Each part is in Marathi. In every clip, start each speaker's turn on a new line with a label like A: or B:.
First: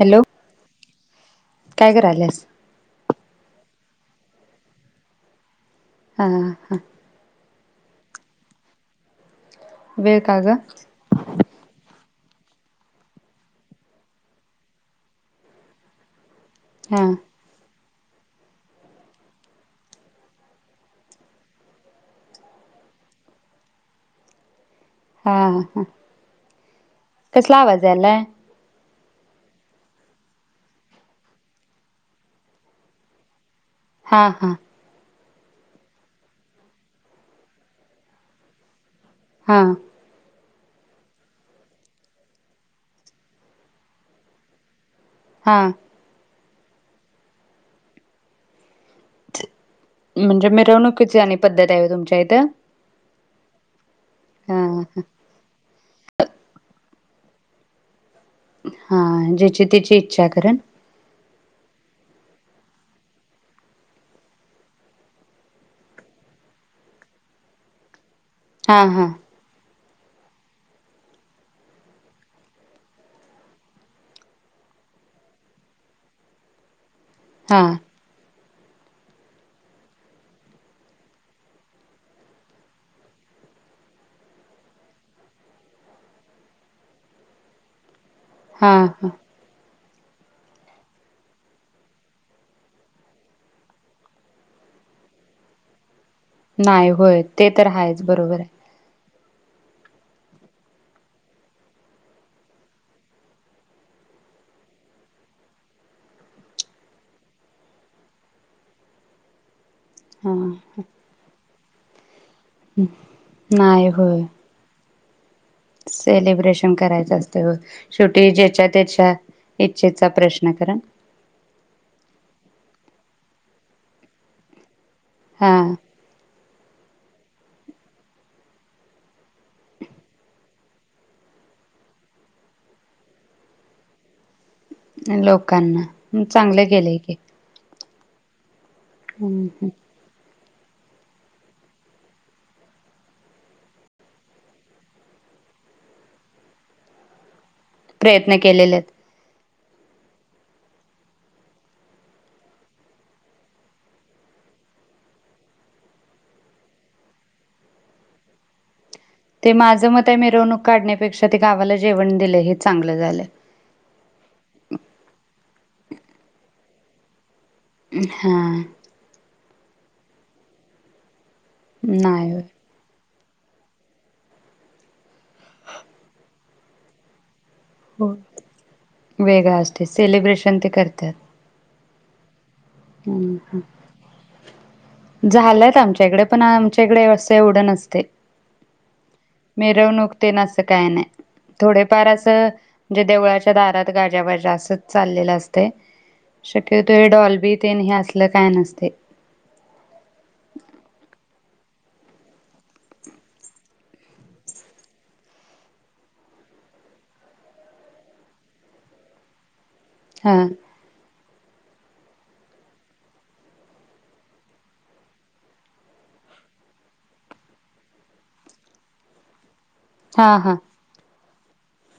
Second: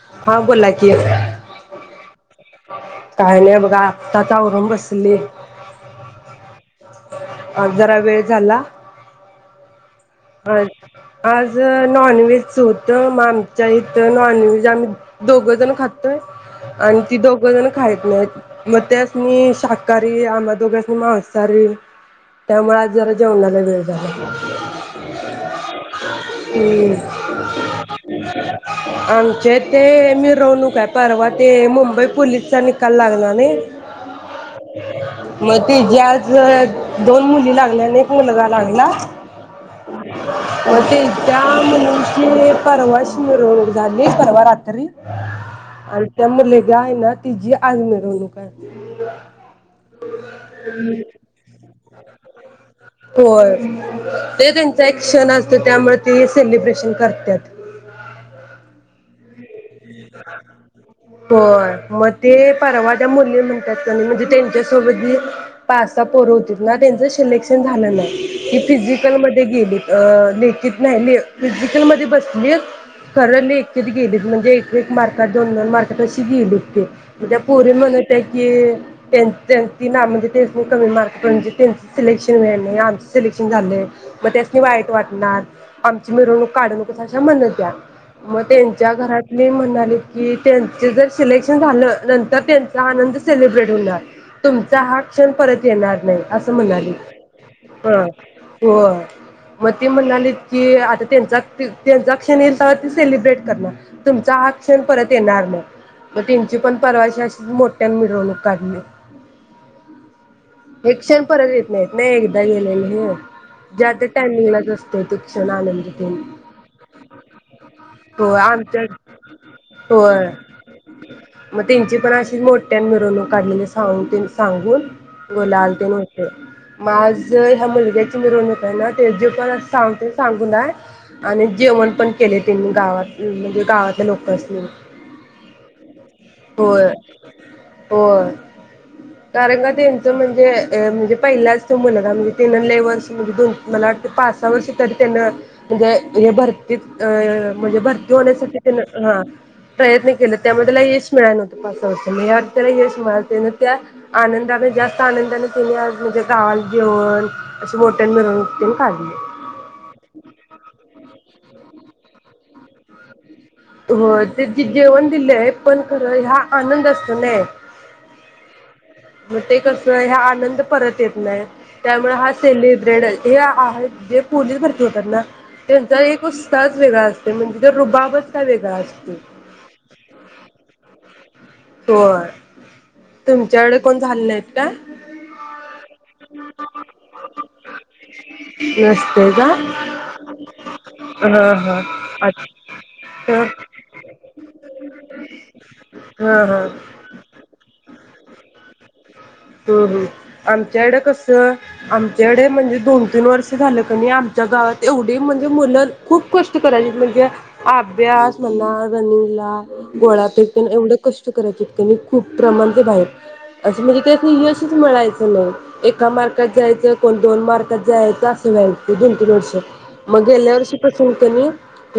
A: हॅलो
B: हो बोला कि
A: काय करायल्यास
B: काय नाही बघा आता आवरून बसले.
A: हा हा!
B: जरा वेळ झाला?
A: वेळ का ग
B: अ आज नॉनवेज सोत म आमच्या इथं नॉनव्हेज, आम्ही दोघं जणं खातोय. आणि
A: हा
B: ती दोघ जण खाएत नाहीत म त्यासणी शाकाहारी, आम्हा दोघांसनी मांसाहारी, त्यामुळे आज जरा जेवणाला वेळ झाला.
A: हा ह
B: हम्म
A: कसला आवाज यालाय?
B: आमचे ते मिरवणूकआहे, परवा ते मुंबई पोलीसचा निकाल लागला नाही.
A: हा हा!
B: म ती जे आज दोन मुली लागल्या, आणि एक मुलगा लागला.
A: हां!
B: [unintelligible] लागलीच परवा रात्री
A: हा
B: अन त्या मुली काय ना तिजी आज मिरवणूक आहे.
A: म्हणजे मिरवणुकीची आणि पद्धत आहे व्हय तुमच्या इथं.
B: होय. ते
A: हा
B: त्यांच
A: हा
B: ऍक्शन असतेत. त्यामुळे ते सेलिब्रेशन करत्यात.
A: हां जे चित
B: होय मत. ते परवात्या मुली म्हणत्यात का नाही, म्हणजे त्यांच्यासोबत जे पाचसा पोर होतीत, ना त्यांचं सिलेक्शन झालं नाही. ही
A: हा हा
B: फिजिकल मध्ये गेली. अ लेखित नाही मी फिजिकल मध्ये बसलीत, खरं लेखीत गेलीत म्हणजे एक मारकात दोन, दोन मारकात त तशी गेलीत ते. उद्या
A: हा
B: पोरी म्हणत्या कि त्यां त्यां तिना म्हणजे तेच मग कमी मार्क म्हणजे त्यांच सिलेक्शन नाही आमच सिलेक्शन झालंय मग त्यासनी वाईट वाटणार आमची मिरवणूक काढू नकोस अशा म्हणत होत्या म
A: हा
B: त्यांच्या
A: हा
B: घरात म्हणाले की त्यांच जर सिलेक्शन झाल नंतर त्यांचा आनंद सेलिब्रेट होणार तुमचा हा क्षण परत येणार नाही असं
A: नाही
B: म्हणाली
A: होय ते तर
B: ह
A: हायेच बरोबर आहे
B: होय मग ते म्हणालेत की आता त्यांचा त्यांचा क्षण येईल तवा ते सेलिब्रेट करणार तुमचा हा क्षण परत येणार नाही मग त्येंची पण परवाश अशीच मोठ्यान मिरवणूक काढलीय
A: हा
B: हे क्षण परत येत नाही [unintelligible] [unintelligible] ज्या त्या टायमिंगला असतोय [unintelligible]
A: सेलीब्रेशन करायच असतय वो शेवटी
B: होय
A: ज्याच्या
B: आमच्या
A: त्याच्या इच्छेचा
B: होय
A: प्रश्न कारण
B: मग त्यांची पण अशीच मोठ्यान मिरवणूक काढलेले सांग ते सांगून
A: हा
B: गुलाल तेन होते माझ ह्या मुलग्याची मिरवणूक आहे ना ते जे पण सांगते सांगून आहे आणि जेवण पण केले त्यांनी गावात म्हणजे गावात [unintelligible] लोकासनी
A: लोकांना चांगल केलय ते
B: [unintelligible] [unintelligible] ते अ म्हणजे पहिलाच त्यो मुलाला म्हणजे तेनं लेवर्ष म्हणजे दोन मला वाटते पासा वर्ष तरी त्यनं म्हणजे हे भरतीत अ म्हणजे भरती
A: प्रयत्न
B: होण्यासाठी
A: केलेले आहेत.
B: तेनं हा प्रयत्न केलत त्यामुळ त्याला यश मिळाय नवतं पाच-सा वर्ष म यात त्याला यश मिळा त्यानं त्या आनंदान जास्त आनंदान त्यनी आज म्हणजे गावाला जेवन, असं मोठ्यानं मिरवणूक त्यांनी काढली
A: ते माझं मत हाय मिरवणूक काढण्यापेक्षा, ते गावाला जेवण दिलं हे चांगलं झालं
B: होय ते जे जेवण दिलय पण खरं ह्या आनंदअसतो ने
A: हा
B: मग ते कसं हा आनंद परत येत नायी त्यामुळे
A: नाही
B: हा
A: होय.
B: सेलीब्रेड हे आहेत जे पूलिस भरती होतात ना तेज एक उत्साहच वेगळा अस
A: हो वेगळा असते सेलिब्रेशन ते करत्यात
B: होय
A: हम्म हम्
B: तुमच्याकडे कोण झाले नाहीत का
A: झाल्यात आमच्याइकडं पण आमच्या इकडे असं एवढं नसते
B: नसते का
A: मिरवनुक तेन असं काय नाय,
B: हा हा
A: थोडेफार असं
B: अच्छा
A: म्हणजे देवळाच्या दारात गाज्याबाज्या असं चाललेलं असतंय
B: हा हा
A: शक्यतो डॉलबी तेन असलं काय नसतय.
B: हम्म हम्म आमच्याकडे कसं आमच्याकडे म्हणजे दोन तीन वर्ष झालं कने आमच्या गावात एवढी म्हणजे मुलं खूप कष्ट करायची म्हणजे अभ्यास म्हणा, रनिंगला गोळा
A: हा
B: फेक तेन एवढं कष् करायचेत कने, खूप प्रमाण खूप आहे असं म्हणजे ते ते यशच मिळायचं नाही एका मार्कात जायचं, कोण दोन मार्कात जायचं असं व्हायचं दोन-तीन वर्ष मग
A: हा हा
B: गेल्या वर्षीपसून कने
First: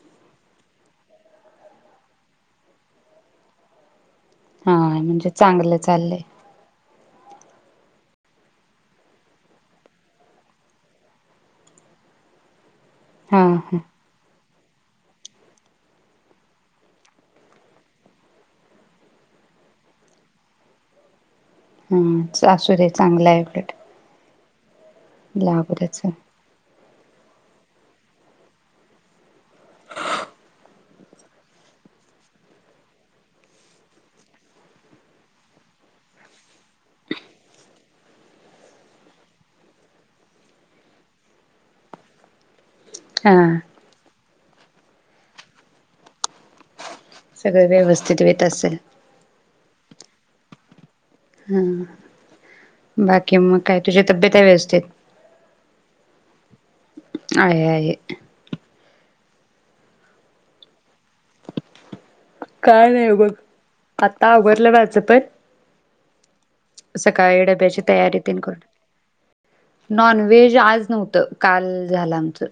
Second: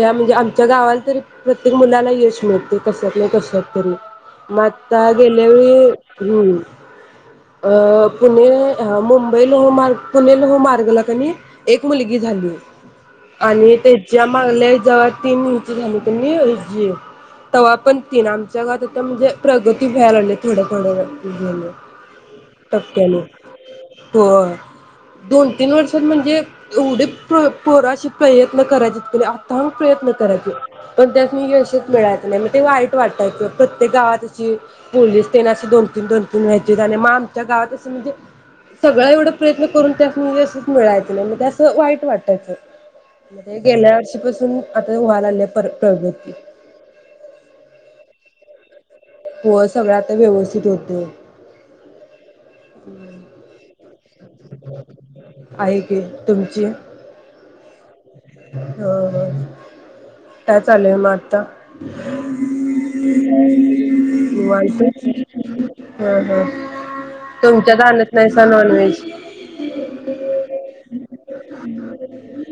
B: या म्हणजे आमच्या गावाला तरी प्रत्येक मुलाला यश मिळतय कशात नाही कशात तरी म
A: हा
B: आत्ता
A: म्हणजे
B: गेल्या वेळी
A: चांगलं चाललंय
B: हम्म अ पुणे मुंबई लोह मार्ग पुणे लोह मार्ग ला कनी एक मुलगी झाली.
A: हा हा.
B: आणि तेच्या मागल्या जेव्हा तीन इंची झाली कनी हिजी तव्हा पण तीनं आमच्या गावात उत्तम हणजे प्रगती व्हायला लागल्या केवढ्या केवढ्या वेळ उगवले.
A: हा असू दे चांगलाय उलट
B: होय दोन-तीन
A: लागूद्याच
B: वर्षात म्हणजे एवढी पो पोरं अशी प्रयत्न करायचीत कने आत्ता प्रयत्न करायची पण त्यासनी यशच मिळायचं नाही मग ते वाईट वाटतंय प्रत्येक गावात अशी पोलीस तेन अशी दोन-तीन दोन-तीन व्हाय म आमच्या गावातच असं म्हणजे सगळं एवढा प्रयत्न करून त्यासनी यशचं मिळायचं नाही मग ते असं वाईट वाटायचं
A: हा
B: म गेल्या वर्षी पासून आता व्हायलाया पर प्रगती.
A: सगळें व्यवस्थित येत असेल.
B: हो सगळ आता व्यवस्थित होतय.
A: हम्म बाकी म काय तुझे तब्यत हाय व्यवस्थेत,
B: आहे की तुमची?
A: आहे आहे.
B: काय चालू आहे मग आता?
A: काय नाही बघ आता आवरला माझं पण
B: निवांत? [unintelligible]
A: सकाळी
B: तुमच्यात आणत नाहीसा नॉन व्हेज.
A: नॉन वेज आज नव्हत काल झालं आमच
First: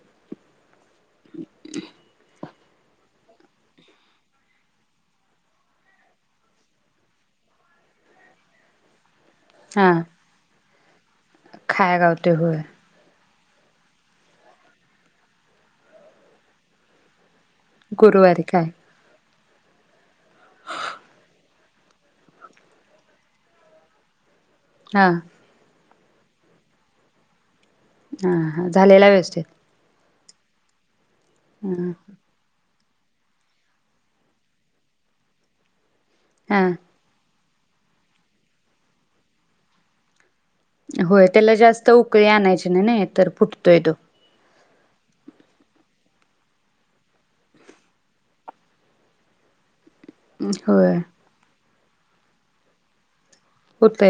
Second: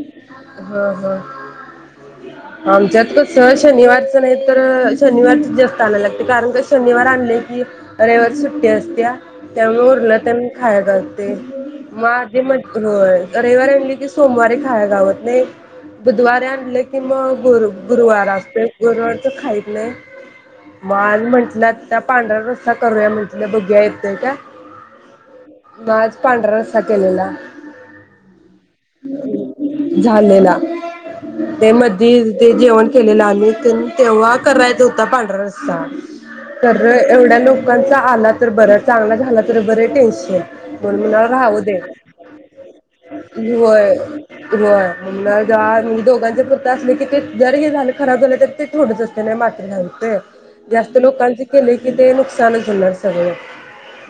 B: हा हा आमच्यात कस शनिवारच नाही तर शनिवारच जास्त आणायला लागते कारण का शनिवार आणले की रविवारी सुट्टी असत्या. त्यामुळे
A: हा
B: उरलं त्यां [unintelligible] ते
A: खाया गावतय
B: माझे
A: होय
B: म्ह होय. रविवारी आणली की, सोमवारी खाया गावत नाही बुधवारे आणले की की मग, गुरु गुरुवार
A: गुरुवारी काय
B: असतयच गुर तर खायत नाही. [unintelligible] म्हंटला त्या पांढऱ्या रस्सा करूया म्हटलं बघुया येतंय का?
A: हा.
B: म आज पांढरा रस्सा केलेला.
A: हा हा झालेला व्यवस्थित
B: झालेला. [unintelligible] ते
A: ह
B: मधी न ते जेवण ते केलेला आम्ही तेन तेव्हा करायच होता पांढरा रस्सा.
A: हा
B: तर एवढ्या लो लोकांचा आला तर बर, चांगला झाला तर बरे, टेन्शन म्हणून
A: होय
B: म्हणाला
A: त्याला
B: राहू दे
A: जास्त उकळी आणायची नाही. नाही तर, फुटतोय तो.
B: होय होय [unintelligible] आज दोघांच [inaudible] असले की ते जर हे झाल खराब झाले तर ते थोडच असते नाय [unintelligible] [unintelligible]
A: होय
B: जास्त लोकांचे [unintelligible] की ते नुकसानच होणार सगळ.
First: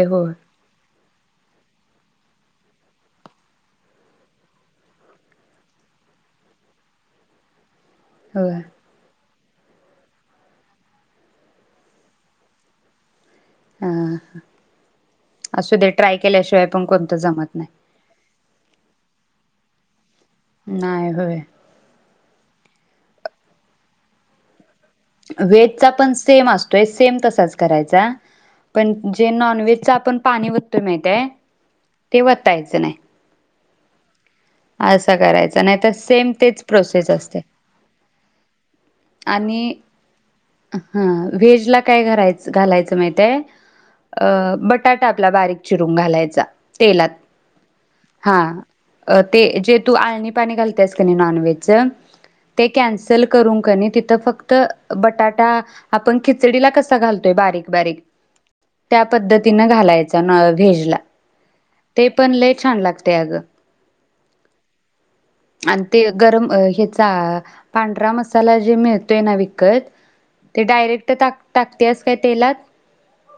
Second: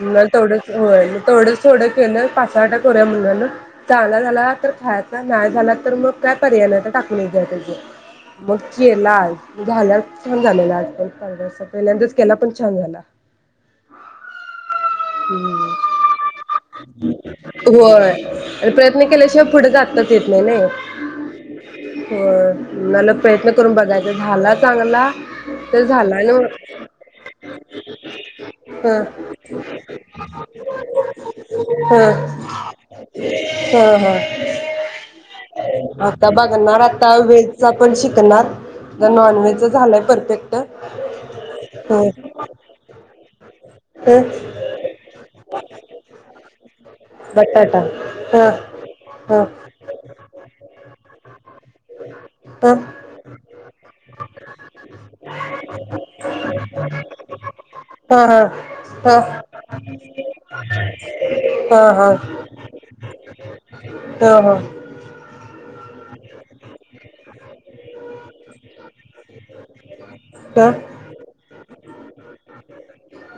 B: [unintelligible] म
A: होय
B: तेवढंच हो थोडं थोडं केलं पासाटा थोऱ्या मुलान चाला झाला तर खायाचां. नाही झाला तर मग काय पर्याय नाही तर टाक [unintelligible] [unintelligible]
A: होय
B: मग केला आज. झाल्या छान झालेला आज च [unintelligible] पहिल्यांदाच केला पण छान झाला.
A: हा हा. असू दे
B: हम्म
A: ट्राय केल्याशिवाय पण कोणतं जमत नाही.
B: होय आणि प्रयत्न केल्याशिवाय पुढे जात
A: नाही, होय.
B: होय, मला प्रयत्न करून बघायचा. झालात
A: वेज चा पण सेम असतोय, सेम तसाच करायचा. पण
B: ह
A: जे नॉनव्हेज आपण पाणी वतोय माहतय
B: ह
A: ते वतायचं नाही.
B: ह हां.
A: असं करायचं नाही तर
B: [inaudible] आता
A: सेम तेच
B: बघणार
A: प्रोसेस
B: आता
A: असते
B: व्हेज चा पण शिकणार. तर
A: आणि
B: नॉनव्हेजच झालंय परफेक्ट
A: ह व्हेज ला
B: ह
A: काय घरायच घालायचं माहित्ये
B: ह
A: अ बटाटा आपला बारीक चिरून घालायचा तेलात
B: बटाटा ह
A: हा ते
B: ह
A: जे तू अळणी पाणी घालतेस की नाय नॉनव्हेज ते
B: ह ह
A: कॅन्सल करून कीनही थ फक्त बटाटा आपण खिचडीला कसा घालतोय बारीक बारीक
B: ह
A: त्या
B: ह
A: पद्धतीन घालायचा न व्हेजला
B: ह
A: ते पण लै छान लागतय अग
B: ह हो
A: आणि ते गरम ह्याचा पांढरा मसाला जे मिळतोय ना विकत ते
B: ह
A: डायरेक्ट टाक त्याच त्या तेलात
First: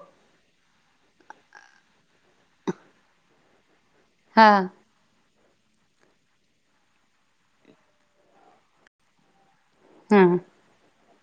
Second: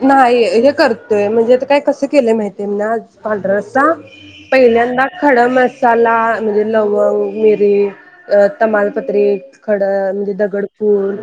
B: नाही हे करतोय म्हणजे ते काय कस केले माहिती आज पांढरा रस्सा कां
A: हा
B: पहिल्यांदा? [unintelligible] खडं मसाला म्हणजे लवंग मिरी अ तमालपत्री खड
A: हा
B: म्हणजे दगडफूल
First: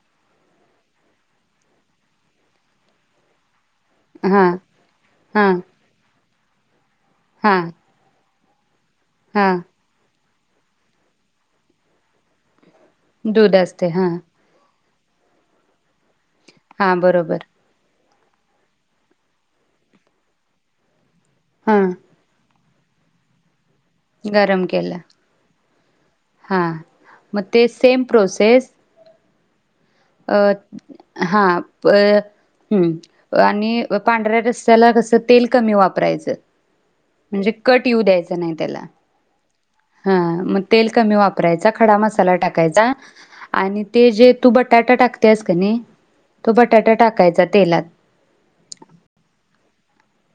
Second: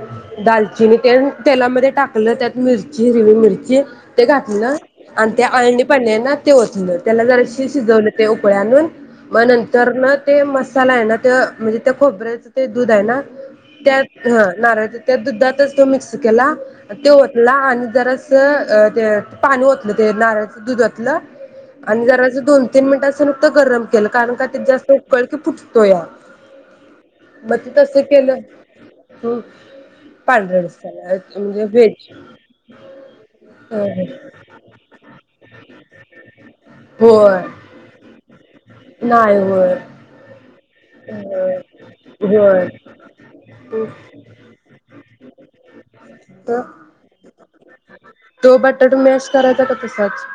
B: दालचिनी तेन तेलामध्ये टाकलं त्यात मिरची हिरवीमिरची ते
A: हा
B: घातली ना आणि ते
A: हा
B: अळणी पाणी हाय ना ते ओतलं त्याला जरा
A: हा
B: शि शिजवलं ते उकळ्या आणून मग
A: हा
B: नंतर ना ते मसाला आहे ना ते म्हणजे त्या खोबऱ्या ते दूध आहे ना
A: दूध असते हा
B: त्यात नारळ त्या दुधातच तो मिक्स त्याला
A: हा
B: त्यो
A: बरोबर
B: ओतला जरासं ते पाणी ओतलं ते नारळाचं दूधातंल
A: हा
B: आणि जराच दोन तीन मिनटांचं नुकत गरम केलं कारण का ते
A: गरम
B: जास्त
A: केला
B: उकळकी फुटतोया या
A: हा
B: मग ते तस केलं हम
A: अ
B: पांढऱ्या रस्याला म्हणजे व्हेज
A: हम आणि पांढऱ्या रस्याला कस तेल कमी वापरायच
B: होय
A: म्हणजे कट येऊ द्यायच नाही त्याला
B: नाही होय
A: हा मग तेल कमी वापरायचा खडा मसाला
B: होय
A: टाकायचा आणि
B: होय.
A: ते जे बट बटाटा टाकतेस का नाही तो बटाटा टाकायचा तेलात
B: तो बटाटा मॅश करायचा का तसाच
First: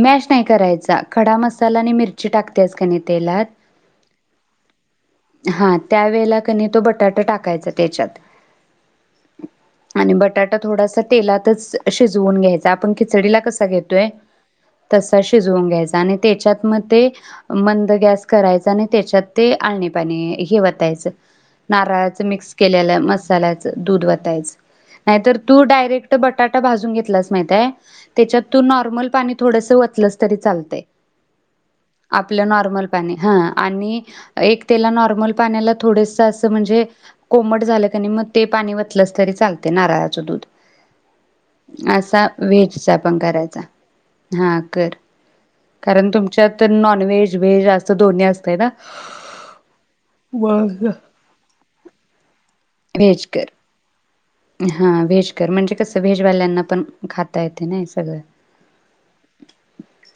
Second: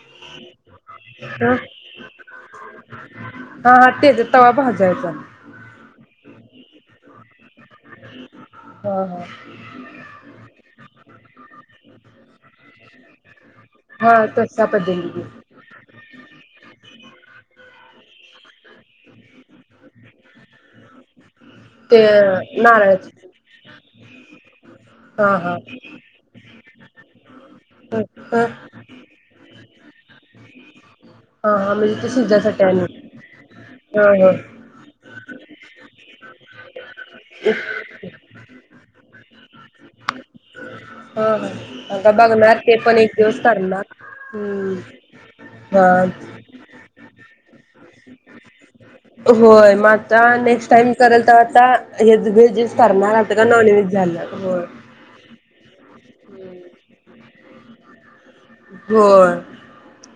A: मॅश नाही करायचा खडा
B: हा
A: मसाला आणि मिरची टाकतेस की नाही तेलात
B: हा तेच [unintelligible]
A: हा त्या वेळेला कनी तो बटाटा टाक. याचा त्याच्यात
B: हा हा
A: आणि बटाटा थोडासा तेलातच शिजवून घ्यायच आपण खिचडीला कस घेतोय
B: हा तसा
A: तसा
B: पद्धतीने
A: शिजवून घ्यायचा आणि त्याच्यात म ते मंद गॅस करायचा आणि त्याच्यात ते आण पाणी हे वतायचं
B: ते
A: नारळाच मिक्स केलेलं
B: नारळाच
A: मसाल्याचं दूध वतायच नाही तर
B: हा हा
A: तु डायरेक्ट बटाटा भाजुन घेतलास माहित आहे
B: ह
A: त्याच्यात
B: ह
A: तू नॉर्मल पाणी थोडंसं वत लस तरी चालतय.
B: हा हा म्हणजे ते
A: आपलं
B: शिजायसाठी आणि
A: नॉर्मल पाणी हं आणि
B: ह ह
A: एक त्याला नॉर्मल पाण्याला थोडस असं म्हणजे कोमट झालं क नाही मग ते पाणी वतलंस तरी चालतय नारळाचं दूध
B: ह ह आता
A: असा
B: बघणार ते
A: व्हेजचा
B: एक
A: पण
B: दिवस
A: करायचा
B: करणार
A: हा
B: हम्म
A: कर
B: हा
A: कारण तुमच्या तर नॉनव्हेज व्हेज अस दोन्ही असतंय ना.
B: होय मग आता नेक्स्ट
A: मग
B: टाईम करल तर आता हेजं व्हेज करणार
A: व्हेज
B: आता का
A: कर
B: नॉनव्हेज झालं. होय
A: हा व्हेज म्हणजे कसं व्हेजवाल्यांना पण खाता येते ना सगळं.
B: होय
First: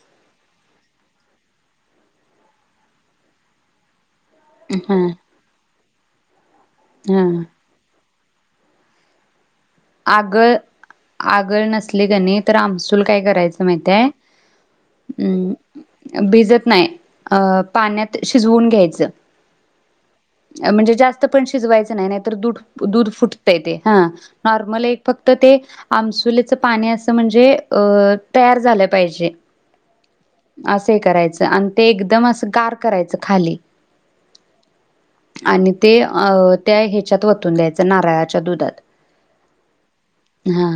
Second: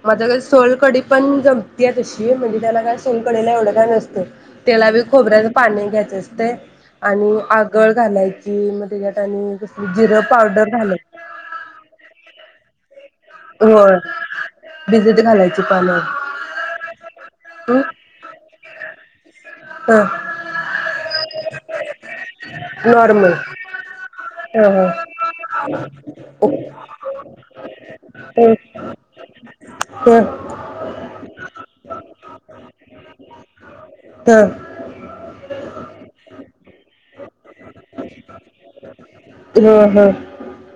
B: माझ कसं सोलकडी पण जमतीय तशी म्हणजे त्याला काय सोलकडीला एवढं काय नसतं. तेला बी
A: हा
B: खोबऱ्याच पाणी द्या. दिसतय.
A: हा
B: आणि आगळ घालायचं मग तेच्यात आणि जिरं
A: आगळ
B: पावडर घालायची
A: आगळ नसले कनाई तर आमसूल आमसूल काय करायचं माहिती
B: होय
A: हाय,
B: भिजत घालायची पाण्यात
A: भिजत नाही अ
B: हं
A: पाण्यात शिजवून घ्यायचं.
B: ह
A: म्हणजे जास्त पण शिजवायचं नाही, नाही तर दूध दूध
B: नॉर्मल
A: फुटतय ते हा
B: ह ह
A: नॉर्मल फक्त ते आमसुलीच पाणी अस म्हणजे
B: ह
A: तयार झालं पाहिजे,
B: ह
A: असे करायच आणि ते एकदम अस गार करायच खाली
B: ह
A: आणि ते अ त्या ह्याच्यात वतू ओतून द्यायचं. नारळाच्या दुधात हा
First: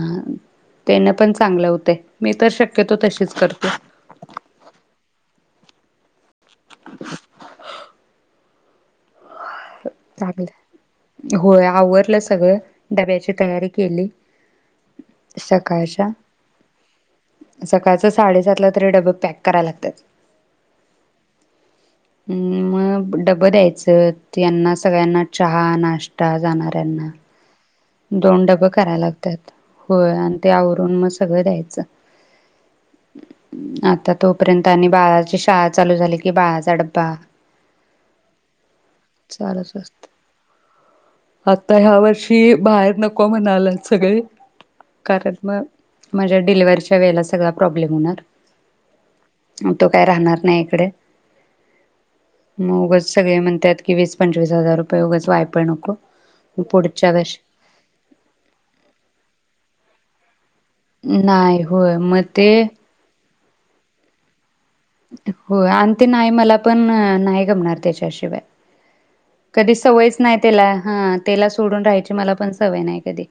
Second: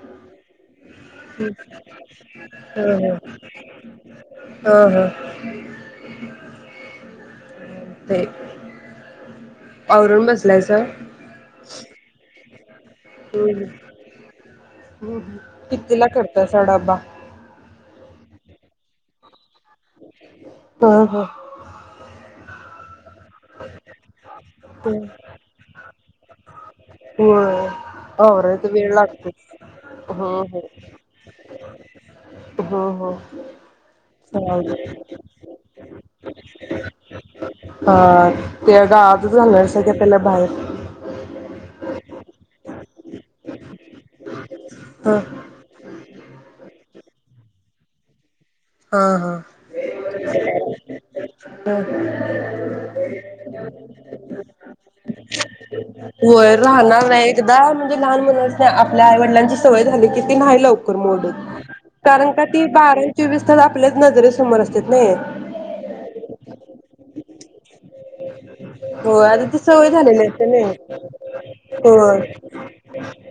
A: त्यानं पण चांगलं होतंय मी तर शक्यतो
B: हम
A: तशीच करते
B: हा हा हा
A: [inaudible]
B: ते [unintelligible] आवरून
A: चालेल
B: बसलायसा
A: होय आवरलं सगळं डब्याची तयारी केली
B: हम् कितीला
A: सकाळच्या
B: करतायसा डबा
A: सकाळचं साडेसातला तरी डबं पॅक करायला लागतात
B: ह ह
A: हम्म मग डबं द्यायचं यांना सगळ्यांना चहा नाश्ता जाणार त्यांना
B: होय
A: दोन डब
B: आवरायच वेळ
A: कराय लागत्यात
B: लागतोच
A: हो आणि ते आवरून मग सगळं द्यायचं
B: हो हो
A: आता तोपर्यंत
B: चालतंय
A: आणि बाळाची शाळा चालू झाली कि बाळाचा डब्बा
B: [inaudible] हा त्याला गावात घालणार
A: चालूच
B: हातभार का
A: असत
B: त्याला बाहेर
A: आता ह्या वर्षी बाहेर नको म्हणालेत सगळे
B: ह
A: कारण मग माझ्या डिलेवारीच्या वेळेला सगळा प्रॉब्लेम
B: हा हा
A: होणार तो काय राहणार नाही इकडे मग उगच सगळे म्हणतात की वीस पंचवीस हजार रुपये उगच वायफळ
B: वय
A: नको
B: राहणार
A: पुढच्या
B: नाही
A: वर्षी
B: एकदा म्हणजे लहान मुलांच आपल्या आईवडिलांची सवय झाली की नाही लवकर
A: नाही
B: मोडत
A: होय मग
B: कारण का
A: ते
B: बा [unintelligible] वीस तास आपल्याच नजरे समोर असत्यात
A: हो आणि ते नाही मला पण नाही गमनार त्याच्या शीवाय
B: हो आता ती
A: कधी
B: सवय
A: सवयच
B: झालेली
A: नाही
B: असते ना
A: त्याला हा त्याला सोडून राहायची
B: होय
A: मला पण सवय नाही. कधी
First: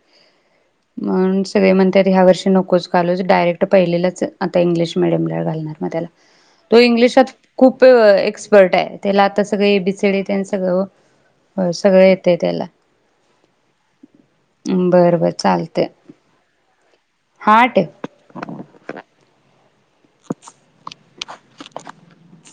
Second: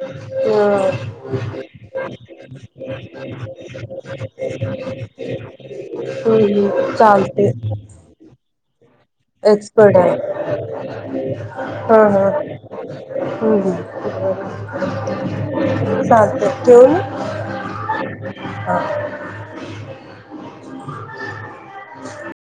B: ह
A: म्हणून सगळे म्हणतात, ह्या वर्षी नकोच घालूच डायरेक्ट पहिलीलाच आ इंग्लिश मिीडियम ला घालणार मग त्याला तो
B: हम्
A: इंग्लिशात
B: चालते
A: खूप एक्सपर्ट आहे. त्याला आता सगळे A A B
B: expert
A: C
B: आहे
A: डी तेन सगळं वो
B: हा [inaudible] हा् चालतय
A: बरं बरं चालतंय
B: [inaudible] ठेवू
A: हा ठेव.
B: मग [inaudible] [inaudible]
A: [inaudible]
B: [inaudible]